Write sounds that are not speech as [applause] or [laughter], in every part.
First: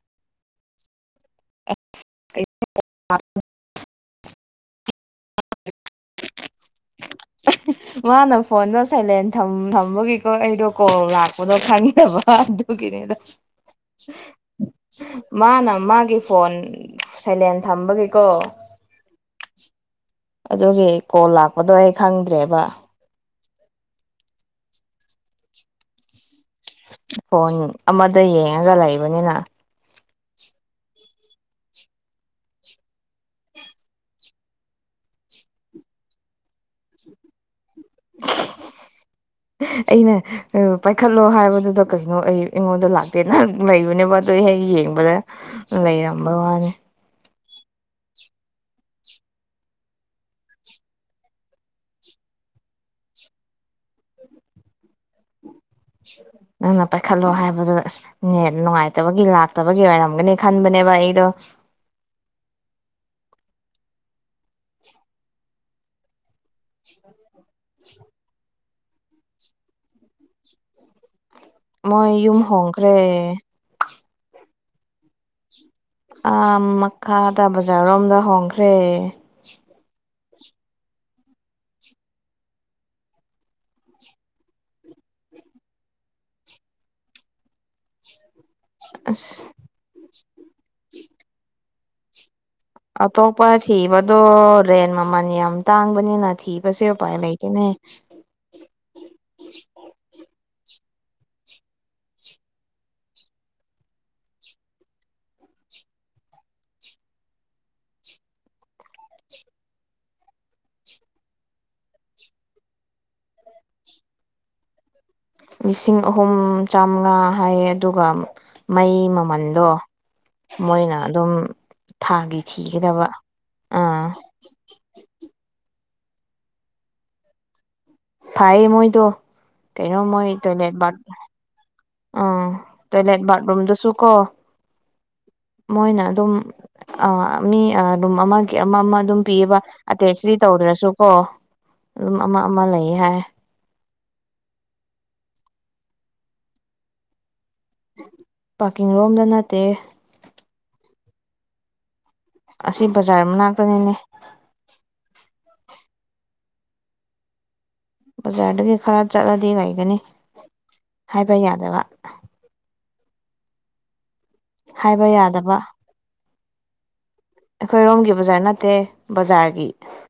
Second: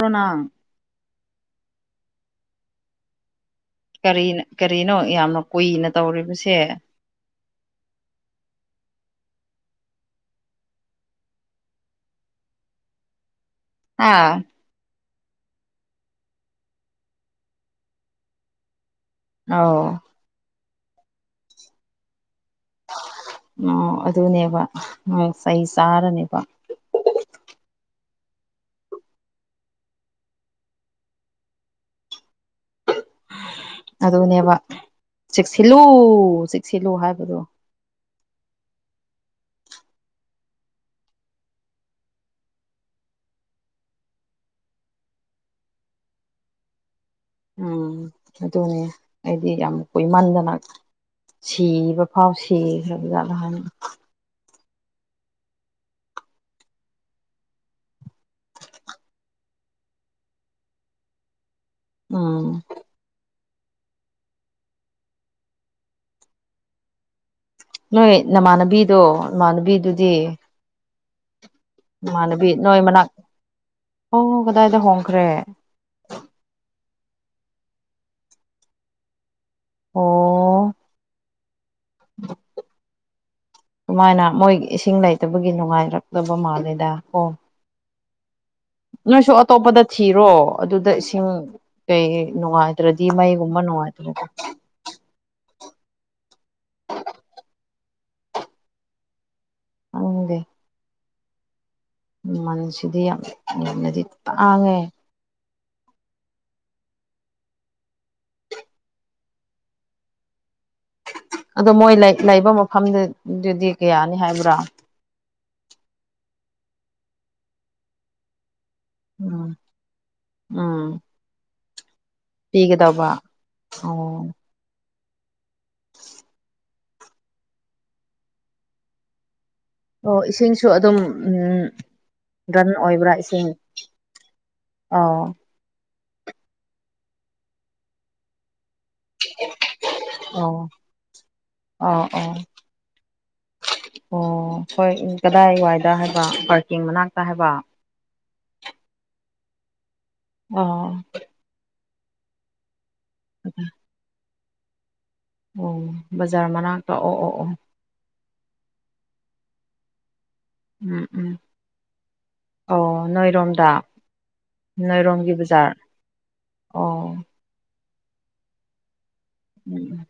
꯭ꯔꯣ ꯅꯪ [unintelligible] ꯀꯔꯤ ꯅ ꯀꯔꯤꯅꯣ ꯌꯥꯝꯅ ꯀꯨꯏꯅ ꯇꯧꯔꯤꯕꯁꯦ꯫ ꯃꯥꯅ ꯐꯣꯟꯗꯣ ꯁꯥꯏꯂꯦꯟ ꯊꯝ ꯊꯝꯕꯒꯤꯀꯣ ꯑꯩꯗꯣ ꯀꯣꯜ ꯂꯥꯛꯄꯗꯣ ꯈꯪꯗꯕ ꯑꯗꯨꯒꯤꯅꯤꯗ꯫ ꯍꯥ ꯃꯥꯅ ꯃꯥꯒꯤ ꯐꯣꯟ ꯁꯥꯏꯂꯦꯟ ꯊꯝꯕꯒꯤꯀꯣ꯫ ꯑꯥꯎ꯫ ꯑꯗꯨꯒꯤ ꯀꯣꯜ ꯂꯥꯛꯄꯗꯣ ꯑꯩ ꯈꯪꯗ꯭ꯔꯦꯕ꯫ ꯎꯝ ꯑꯗꯨꯅꯦꯕ ꯎꯝ ꯆꯩ ꯆꯥꯔꯅꯤꯕ꯫ ꯐꯣꯟ ꯑꯃꯗ ꯌꯦꯡꯉꯒ ꯂꯩꯕꯅꯤꯅ꯫ ꯑꯗꯨꯅꯦꯕ ꯆꯦꯛꯁꯤꯜꯂꯨ ꯆꯦꯛꯁꯤꯜꯂꯨ ꯍꯥꯏꯕꯗꯣ꯫ ꯑꯩꯅ ꯎ ꯄꯥꯏꯈꯠꯂꯣ ꯍꯥꯏꯕꯗꯨꯗ ꯀꯩꯅꯣ ꯑꯩ ꯑꯩꯉꯣꯟꯗ ꯂꯥꯛ ꯇꯦ [unintelligible] ꯅꯩꯕꯅꯦꯕ ꯑꯗꯨ ꯍꯦꯛ ꯌꯦꯡꯕꯗ ꯂꯩꯔꯝꯕ ꯋꯥꯅꯦ꯫ ꯎꯝ꯫ ꯑꯗꯨꯅꯦ ꯑꯩꯗꯤ ꯌꯥꯝ ꯀꯨꯏꯃꯟꯗꯅ ꯁꯤꯕ ꯐꯥꯎ ꯁꯤꯈ꯭ꯔꯕꯖꯥꯠꯂꯥ ꯍꯟ ꯅꯪꯅ ꯄꯥꯏꯈꯠꯂꯣ ꯍꯥꯏꯕꯗꯨꯗ ꯑꯁ ꯅꯦꯠ ꯅꯨꯡꯉꯥꯏꯇꯕꯒꯤ ꯂꯥꯛꯇꯕꯒꯤ ꯑꯣꯏꯔꯝꯒꯅꯤ ꯈꯟꯕꯅꯦꯕ ꯑꯩꯗꯣ ꯎꯝ [inaudible] ꯅꯣꯏ ꯅꯃꯥꯟꯅꯕꯤꯗꯣ ꯅꯃꯥꯟꯅꯕꯤꯗꯨꯗꯤ ꯃꯣꯏ ꯌꯨꯝ ꯏꯃꯥꯟꯅꯕꯤ ꯅꯣꯏ ꯍꯣꯡꯈ꯭ꯔꯦ ꯃꯅꯥꯛ ꯍꯣ ꯍꯣ ꯀꯗꯥꯏꯗ ꯍꯣꯡꯈ꯭ꯔꯦ ꯑꯥ ꯃꯈꯥꯗ ꯕꯖꯥꯔꯔꯣꯝꯗ ꯍꯣꯡꯈ꯭ꯔꯦ ꯑꯣ [unintelligible] ꯁꯨꯃꯥꯏꯅ ꯃꯣꯏꯒꯤ ꯏꯁꯤꯡ ꯂꯩꯇꯕꯒꯤ ꯅꯨꯡꯉꯥꯏꯔꯛꯇꯕ ꯃꯥꯜꯂꯦꯗ ꯀꯣ ꯅꯣꯏꯁꯨ ꯑꯁ ꯑꯇꯣꯞꯄꯗ ꯊꯤꯔꯣ ꯑꯗꯨꯗ ꯏꯁꯤꯡ ꯀꯩ ꯅꯨꯡꯉꯥꯏ ꯑꯇꯣꯞꯄ ꯊꯤꯕꯗꯣ ꯇ꯭ꯔꯦꯟ ꯃꯃꯟ ꯌꯥꯝ ꯇꯥꯡꯕꯅꯤꯅ ꯊꯤꯕꯁꯦ ꯎꯄꯥꯏ ꯂꯩꯇꯦꯅꯦ ꯑꯩꯪꯗꯦ ꯃꯟꯁꯤꯗꯤ ꯌꯥꯝ ꯌꯥꯝꯅꯗꯤ ꯇꯥꯡꯉꯦ ꯑꯗꯣ ꯃꯣꯏ ꯂꯩ ꯂꯩꯕ ꯃꯐꯝꯗ ꯗꯨꯗꯤ ꯀꯌꯥꯅꯤ ꯍꯥꯏꯕ꯭ꯔꯥ ꯂꯤꯁꯤꯡ ꯑꯍꯨꯝ ꯆꯥꯝꯃꯉꯥ ꯍꯥꯏꯌꯦ ꯑꯗꯨꯒ ꯃꯩ ꯎꯝ ꯃꯃꯟꯗꯣ ꯎꯝ ꯃꯣꯏꯅ ꯑꯗꯨꯝ ꯊꯥꯒꯤ ꯊꯤꯒꯗꯕ ꯄꯤꯒꯗꯧꯕ ꯑꯣ ꯑꯥ ꯐꯥꯏꯌꯦ ꯃꯣꯏꯗꯣ ꯀꯩꯅꯣ ꯑꯣ ꯃꯣꯏ ꯏꯁꯤꯡꯁꯨ ꯇꯣꯏꯂꯦꯠ ꯕꯥꯠ ꯑꯗꯨꯝ ꯎꯝ ꯑꯥ ꯗꯟ ꯑꯣꯏꯕ꯭ꯔꯥ ꯇꯣꯏꯂꯦꯠ ꯏꯁꯤꯡ ꯕꯥꯠꯔꯨꯝꯗꯨꯁꯨ ꯀꯣ ꯑꯥꯎ ꯃꯣꯏꯅ ꯑꯗꯨꯝ ꯑꯥ ꯃꯤ ꯑ ꯔꯨꯝ ꯑꯃꯒꯤ ꯑꯃ ꯑꯃ ꯗꯨꯝ ꯄꯤꯌꯦꯕ ꯑꯇꯦꯠꯁꯇꯤ ꯑꯣ ꯇꯧꯗ꯭ꯔꯁꯨꯀꯣ ꯑꯣ ꯑꯗꯨꯝ ꯑꯣ ꯑꯃ ꯑꯃ ꯂꯩꯌꯦ ꯍꯥꯏ ꯑꯣ ꯍꯣꯏ ꯀꯗꯥꯏ ꯋꯥꯏꯗ ꯍꯥꯏꯕ ꯄꯥꯔꯀꯤꯡ ꯃꯅꯥꯛꯇ ꯍꯥꯏꯕ ꯄꯥꯔꯀꯤꯡ ꯔꯣꯝꯗ ꯅꯠꯇꯦ ꯑꯣ ꯑꯁꯤ ꯕꯖꯥꯔ ꯃꯅꯥꯛꯇꯅꯤꯅꯦ ꯑꯣ ꯕꯖꯥꯔ ꯃꯅꯥꯛꯇ ꯑꯣ ꯑꯣ ꯑꯣ ꯕꯖꯥꯔꯗꯒꯤ ꯈꯔ ꯆꯠꯂꯗꯤ ꯂꯩꯒꯅꯤ ꯎꯝ ꯎꯝ ꯍꯥꯏꯕ ꯌꯥꯗꯕ ꯑꯧ ꯅꯣꯏꯔꯣꯝꯗꯥ ꯍꯥꯏꯕ ꯅꯣꯏꯔꯣꯝꯒꯤ ꯌꯥꯗꯕ ꯕꯖꯥꯔ ꯑꯣ ꯑꯩꯈꯣꯏꯔꯣꯝꯒꯤ ꯕꯖꯥꯔ ꯅꯠꯇꯦ ꯕꯖꯥꯔ ꯎꯝ ꯎꯝ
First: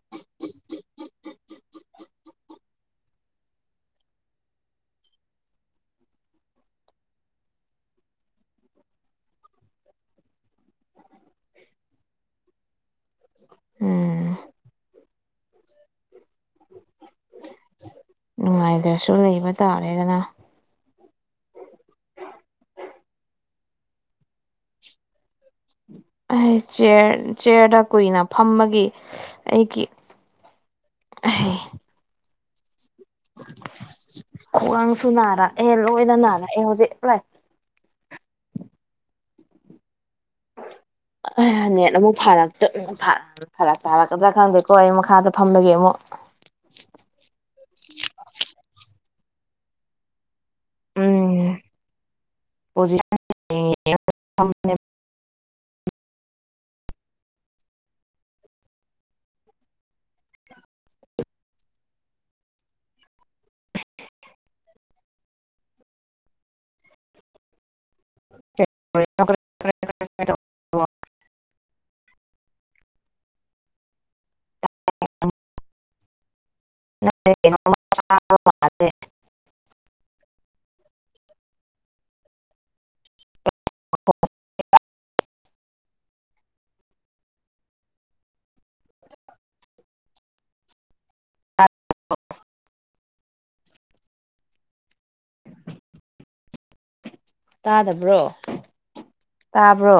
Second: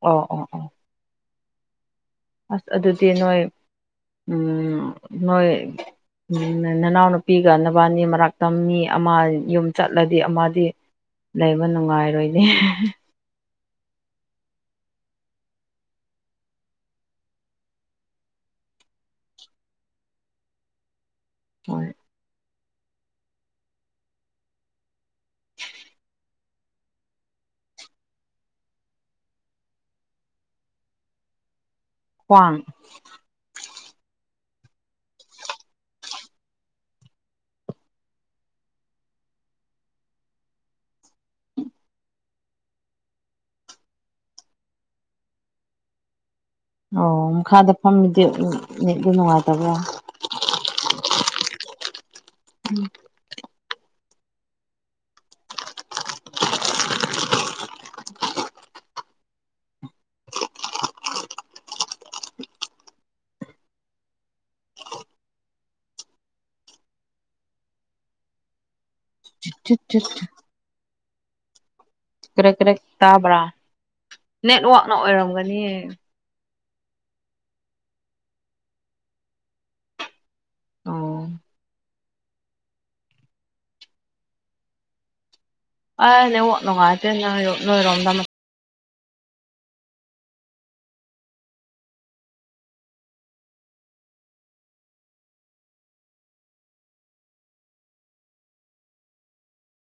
ꯑꯣ ꯑꯣ ꯑꯣ ꯑꯁ ꯑꯗꯨꯗꯤ ꯅꯣꯏ ꯎꯝ ꯅꯣꯏ ꯎꯝ ꯅꯅꯥꯎꯅꯨꯄꯤꯒ ꯅꯕꯥꯟꯅꯤ ꯃꯔꯥꯛꯇ ꯃꯤ ꯑꯃ ꯌꯨꯝ ꯆꯠꯂꯗꯤ ꯑꯃꯗꯤ ꯂꯩꯕ ꯅꯨꯡꯉꯥꯏꯔꯣꯏꯅꯦ ꯎꯝ ꯅꯨꯡꯉꯥꯏꯇ꯭ꯔꯁꯨ ꯂꯩꯕ ꯇꯥꯔꯦꯗꯅꯥ ꯍꯣꯏ ꯑꯩ ꯆ꯭ꯌꯔ ꯆ꯭ꯌꯔꯗ ꯀꯨꯏꯅ ꯐꯝꯃꯒꯤ ꯑꯩꯒꯤ ꯑꯍꯦ ꯋꯥꯟ ꯈ꯭ꯋꯥꯡꯁꯨ ꯅꯥꯔꯛꯑꯦ ꯂꯣꯏꯅ ꯅꯥꯔꯛꯑꯦ ꯍꯧꯖꯤꯛ ꯂꯥꯏ [inaudible] [unintelligible] ꯅꯦꯠ ꯑꯃꯨꯛ ꯐꯔꯛ ꯇꯠ ꯐꯔꯛ ꯇꯥꯔꯛꯀꯗ꯭ꯔꯥ ꯈꯪꯗꯦꯀꯣ ꯑꯩ ꯃꯈꯥꯗ ꯐꯝꯂꯒꯦ ꯑꯃꯨꯛ ꯑꯣ ꯃꯈꯥꯗ ꯐꯝꯃꯤꯗꯤ ꯅꯦꯠꯇꯨ ꯅꯨꯡꯉꯥꯏꯇꯕ꯭ꯔꯥ ꯎꯝ [unintelligible] ꯑꯣ [unintelligible] [unintelligible] ꯆꯨꯠ ꯆꯨꯠ [unintelligible] ꯀ꯭ꯔꯛ ꯀ꯭ꯔꯛ ꯇꯥꯕ꯭ꯔꯥ ꯅꯦꯠꯋꯥꯛꯅ ꯑꯣꯏꯔꯝꯒꯅꯤ [unintelligible] [unintelligible] ꯑꯣ ꯑꯥ ꯅꯦꯠꯋꯥꯛ ꯅꯨꯡꯉꯥꯏꯇꯦ ꯅꯣꯏꯔꯣꯝ ꯅꯣꯏꯔꯣꯝꯗ ꯑꯃ ꯇꯥꯗꯕ꯭ꯔꯣ ꯇꯥꯕ꯭ꯔꯣ